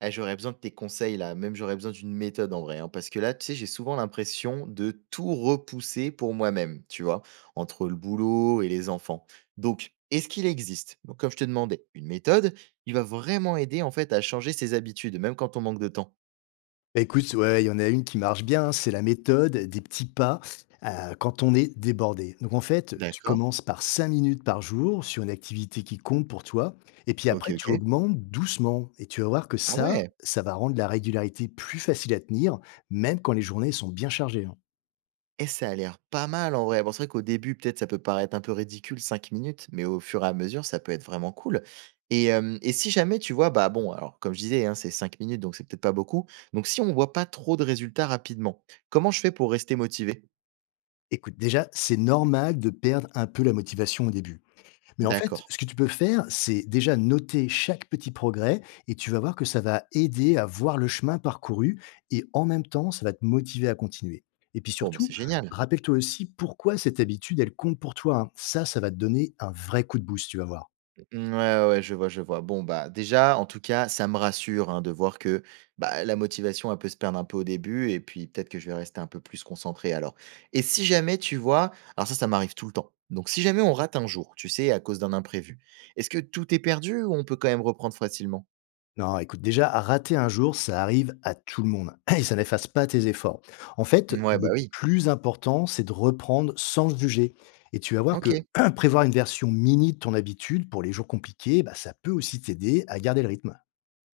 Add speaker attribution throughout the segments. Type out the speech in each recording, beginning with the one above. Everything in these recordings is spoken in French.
Speaker 1: Ah, j'aurais besoin de tes conseils là, même j'aurais besoin d'une méthode en vrai, hein, parce que là, tu sais, j'ai souvent l'impression de tout repousser pour moi-même, tu vois, entre le boulot et les enfants. Donc, est-ce qu'il existe, donc, comme je te demandais, une méthode qui va vraiment aider en fait à changer ses habitudes, même quand on manque de temps?
Speaker 2: Bah, écoute, ouais, il y en a une qui marche bien, c'est la méthode des petits pas quand on est débordé. Donc en fait, tu
Speaker 1: D'accord.
Speaker 2: commences par 5 minutes par jour sur une activité qui compte pour toi, et puis
Speaker 1: Ok,
Speaker 2: après, tu
Speaker 1: ok.
Speaker 2: augmentes doucement, et tu vas voir que
Speaker 1: Ah
Speaker 2: ça,
Speaker 1: ouais.
Speaker 2: ça va rendre la régularité plus facile à tenir, même quand les journées sont bien chargées, hein.
Speaker 1: Et ça a l'air pas mal en vrai. Bon, c'est vrai qu'au début, peut-être ça peut paraître un peu ridicule 5 minutes, mais au fur et à mesure, ça peut être vraiment cool. Et si jamais tu vois, bah, bon, alors comme je disais, hein, c'est 5 minutes, donc c'est peut-être pas beaucoup. Donc si on voit pas trop de résultats rapidement, comment je fais pour rester motivé?
Speaker 2: Écoute, déjà, c'est normal de perdre un peu la motivation au début. Mais en fait,
Speaker 1: D'accord.
Speaker 2: ce que tu peux faire, c'est déjà noter chaque petit progrès et tu vas voir que ça va aider à voir le chemin parcouru et en même temps, ça va te motiver à continuer. Et puis
Speaker 1: Bon, bah,
Speaker 2: surtout,
Speaker 1: c'est génial.
Speaker 2: rappelle-toi aussi pourquoi cette habitude, elle compte pour toi, hein. Ça va te donner un vrai coup de boost, tu vas voir.
Speaker 1: Mmh, ouais, ouais, je vois, je vois. Bon, bah, déjà, en tout cas, ça me rassure, hein, de voir que, bah, la motivation, elle peut se perdre un peu au début et puis peut-être que je vais rester un peu plus concentré alors. Et si jamais, tu vois alors ça m'arrive tout le temps. Donc si jamais on rate un jour, tu sais, à cause d'un imprévu, est-ce que tout est perdu ou on peut quand même reprendre facilement?
Speaker 2: Non, écoute, déjà, à rater un jour, ça arrive à tout le monde et ça n'efface pas tes efforts. En fait,
Speaker 1: Ouais, bah,
Speaker 2: le
Speaker 1: oui.
Speaker 2: plus important, c'est de reprendre sans juger. Et tu vas voir que
Speaker 1: OK.
Speaker 2: prévoir une version mini de ton habitude pour les jours compliqués, bah, ça peut aussi t'aider à garder le rythme.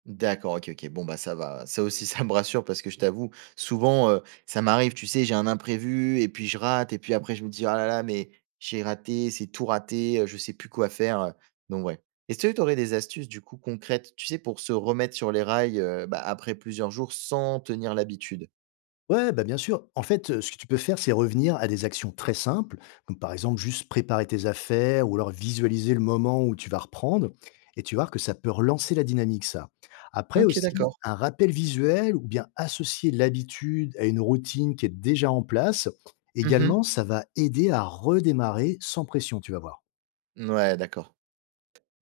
Speaker 1: D'accord, OK, OK. Bon, bah, ça va. Ça aussi, ça me rassure parce que je t'avoue, souvent, ça m'arrive, tu sais, j'ai un imprévu et puis je rate et puis après je me dis: «Ah là là, mais j'ai raté, c'est tout raté, je sais plus quoi faire», donc ouais. Est-ce que tu aurais des astuces, du coup, concrètes, tu sais, pour se remettre sur les rails, bah, après plusieurs jours sans tenir l'habitude?
Speaker 2: Ouais, bah, bien sûr. En fait, ce que tu peux faire, c'est revenir à des actions très simples, comme par exemple juste préparer tes affaires ou alors visualiser le moment où tu vas reprendre et tu vas voir que ça peut relancer la dynamique ça. Après
Speaker 1: OK,
Speaker 2: aussi,
Speaker 1: d'accord.
Speaker 2: un rappel visuel ou bien associer l'habitude à une routine qui est déjà en place, également,
Speaker 1: Mmh.
Speaker 2: ça va aider à redémarrer sans pression, tu vas voir.
Speaker 1: Ouais, d'accord.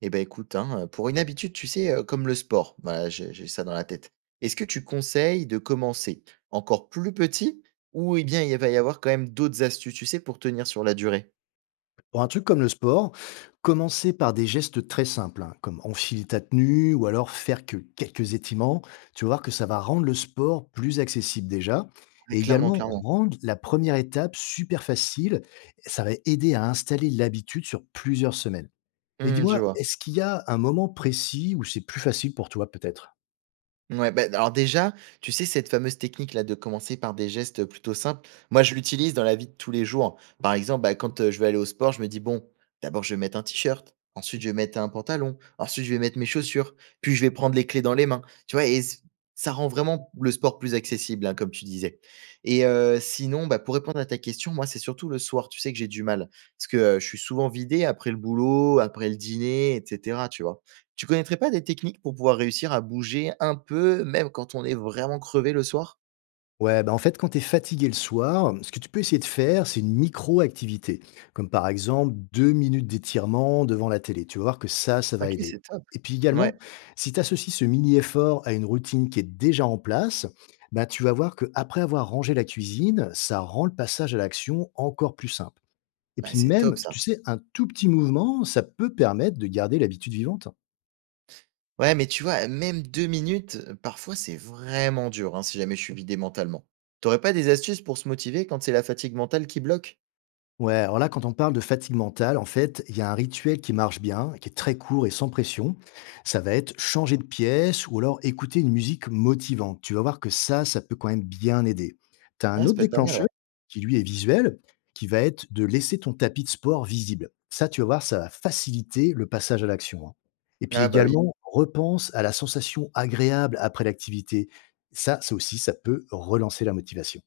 Speaker 1: Eh ben écoute, hein, pour une habitude, tu sais, comme le sport, voilà, j'ai ça dans la tête. Est-ce que tu conseilles de commencer encore plus petit ou eh bien il va y avoir quand même d'autres astuces, tu sais, pour tenir sur la durée?
Speaker 2: Pour un truc comme le sport, commencer par des gestes très simples, hein, comme enfiler ta tenue ou alors faire que quelques étirements, tu vas voir que ça va rendre le sport plus accessible déjà.
Speaker 1: Ouais,
Speaker 2: Et
Speaker 1: clairement,
Speaker 2: également
Speaker 1: clairement.
Speaker 2: rendre la première étape super facile, ça va aider à installer l'habitude sur plusieurs semaines. Mais
Speaker 1: Mmh, je
Speaker 2: dis-moi,
Speaker 1: vois.
Speaker 2: est-ce qu'il y a un moment précis où c'est plus facile pour toi peut-être?
Speaker 1: Ouais, bah, alors déjà, tu sais, cette fameuse technique-là de commencer par des gestes plutôt simples, moi, je l'utilise dans la vie de tous les jours. Par exemple, bah, quand je vais aller au sport, je me dis, bon, d'abord, je vais mettre un t-shirt, ensuite, je vais mettre un pantalon, ensuite, je vais mettre mes chaussures, puis je vais prendre les clés dans les mains. Tu vois, ça rend vraiment le sport plus accessible, hein, comme tu disais. Et sinon, bah, pour répondre à ta question, moi, c'est surtout le soir, tu sais que j'ai du mal, parce que je suis souvent vidé après le boulot, après le dîner, etc., tu vois. Tu connaîtrais pas des techniques pour pouvoir réussir à bouger un peu, même quand on est vraiment crevé le soir?
Speaker 2: Ouais, bah en fait, quand tu es fatigué le soir, ce que tu peux essayer de faire, c'est une micro-activité, comme par exemple 2 minutes d'étirement devant la télé. Tu vas voir que ça va
Speaker 1: OK,
Speaker 2: aider.
Speaker 1: c'est top.
Speaker 2: Et puis également,
Speaker 1: Ouais,
Speaker 2: si tu associes ce mini-effort à une routine qui est déjà en place, bah tu vas voir qu'après avoir rangé la cuisine, ça rend le passage à l'action encore plus simple. Et
Speaker 1: bah,
Speaker 2: puis
Speaker 1: c'est
Speaker 2: même,
Speaker 1: top ça.
Speaker 2: tu sais, un tout petit mouvement, ça peut permettre de garder l'habitude vivante.
Speaker 1: Ouais, mais tu vois, même 2 minutes, parfois c'est vraiment dur, hein, si jamais je suis vidé mentalement. T'aurais pas des astuces pour se motiver quand c'est la fatigue mentale qui bloque?
Speaker 2: Ouais, alors là, quand on parle de fatigue mentale, en fait, il y a un rituel qui marche bien, qui est très court et sans pression. Ça va être changer de pièce ou alors écouter une musique motivante. Tu vas voir que ça peut quand même bien aider. Tu as un
Speaker 1: Ah, ça
Speaker 2: autre
Speaker 1: peut être pas mal, ouais.
Speaker 2: déclencheur qui, lui, est visuel, qui va être de laisser ton tapis de sport visible. Ça, tu vas voir, ça va faciliter le passage à l'action, hein. Et puis
Speaker 1: Ah bah, oui.
Speaker 2: également, repense à la sensation agréable après l'activité. Ça aussi, ça peut relancer la motivation.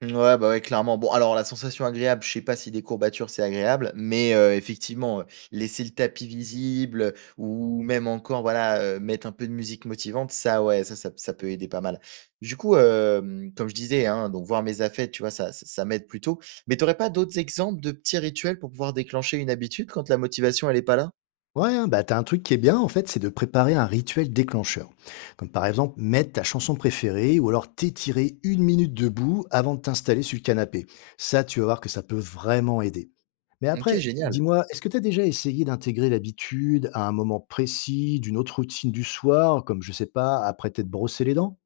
Speaker 1: Ouais, bah, ouais, clairement. Bon, alors la sensation agréable, je sais pas si des courbatures, c'est agréable, mais effectivement, laisser le tapis visible, ou même encore, voilà, mettre un peu de musique motivante, ça, ouais, ça peut aider pas mal. Du coup, comme je disais, hein, donc voir mes affects, tu vois, ça m'aide plutôt. Mais t'aurais pas d'autres exemples de petits rituels pour pouvoir déclencher une habitude quand la motivation, elle est pas là?
Speaker 2: Ouais, hein, bah, t'as un truc qui est bien, en fait, c'est de préparer un rituel déclencheur. Comme par exemple, mettre ta chanson préférée ou alors t'étirer 1 minute debout avant de t'installer sur le canapé. Ça, tu vas voir que ça peut vraiment aider. Mais
Speaker 1: OK,
Speaker 2: après,
Speaker 1: génial.
Speaker 2: dis-moi, est-ce que t'as déjà essayé d'intégrer l'habitude à un moment précis d'une autre routine du soir, comme je sais pas, après t'être brossé les dents?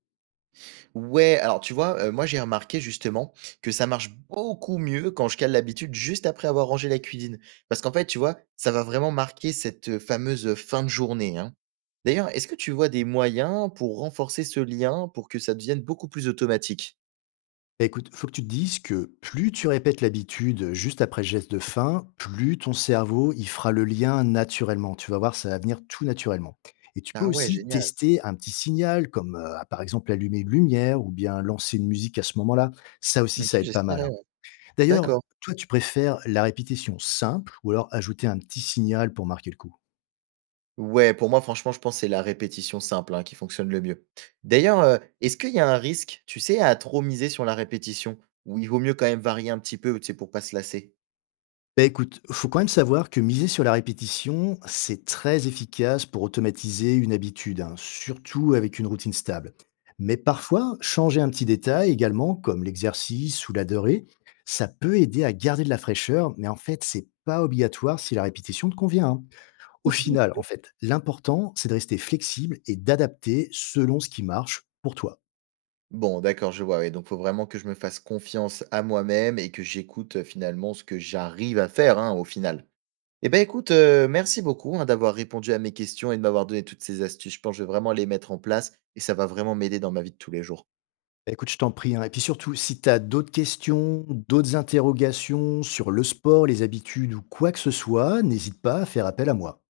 Speaker 1: Ouais, alors tu vois, moi j'ai remarqué justement que ça marche beaucoup mieux quand je cale l'habitude juste après avoir rangé la cuisine. Parce qu'en fait, tu vois, ça va vraiment marquer cette, fameuse, fin de journée, hein. D'ailleurs, est-ce que tu vois des moyens pour renforcer ce lien, pour que ça devienne beaucoup plus automatique?
Speaker 2: Bah, écoute, faut que tu te dises que plus tu répètes l'habitude juste après le geste de faim, plus ton cerveau il fera le lien naturellement. Tu vas voir, ça va venir tout naturellement. Et tu peux
Speaker 1: Ah ouais,
Speaker 2: aussi
Speaker 1: génial.
Speaker 2: tester un petit signal, comme par exemple allumer une lumière ou bien lancer une musique à ce moment-là. Ça aussi,
Speaker 1: OK,
Speaker 2: ça aide pas mal,
Speaker 1: j'essaierai,
Speaker 2: hein.
Speaker 1: ouais.
Speaker 2: D'ailleurs,
Speaker 1: D'accord.
Speaker 2: toi, tu préfères la répétition simple ou alors ajouter un petit signal pour marquer le coup?
Speaker 1: Ouais, pour moi franchement, je pense que c'est la répétition simple, hein, qui fonctionne le mieux. D'ailleurs, est-ce qu'il y a un risque, tu sais, à trop miser sur la répétition? Ou il vaut mieux quand même varier un petit peu, tu sais, pour pas se lasser?
Speaker 2: Bah écoute, faut quand même savoir que miser sur la répétition, c'est très efficace pour automatiser une habitude, hein, surtout avec une routine stable. Mais parfois, changer un petit détail également, comme l'exercice ou la durée, ça peut aider à garder de la fraîcheur, mais en fait, c'est pas obligatoire si la répétition te convient, hein. Au final, en fait, l'important, c'est de rester flexible et d'adapter selon ce qui marche pour toi.
Speaker 1: Bon, d'accord, je vois, ouais, donc faut vraiment que je me fasse confiance à moi-même et que j'écoute, finalement ce que j'arrive à faire, hein, au final. Eh ben, écoute, merci beaucoup, hein, d'avoir répondu à mes questions et de m'avoir donné toutes ces astuces. Je pense que je vais vraiment les mettre en place et ça va vraiment m'aider dans ma vie de tous les jours.
Speaker 2: Bah, écoute, je t'en prie, hein. Et puis surtout, si tu as d'autres questions, d'autres interrogations sur le sport, les habitudes ou quoi que ce soit, n'hésite pas à faire appel à moi.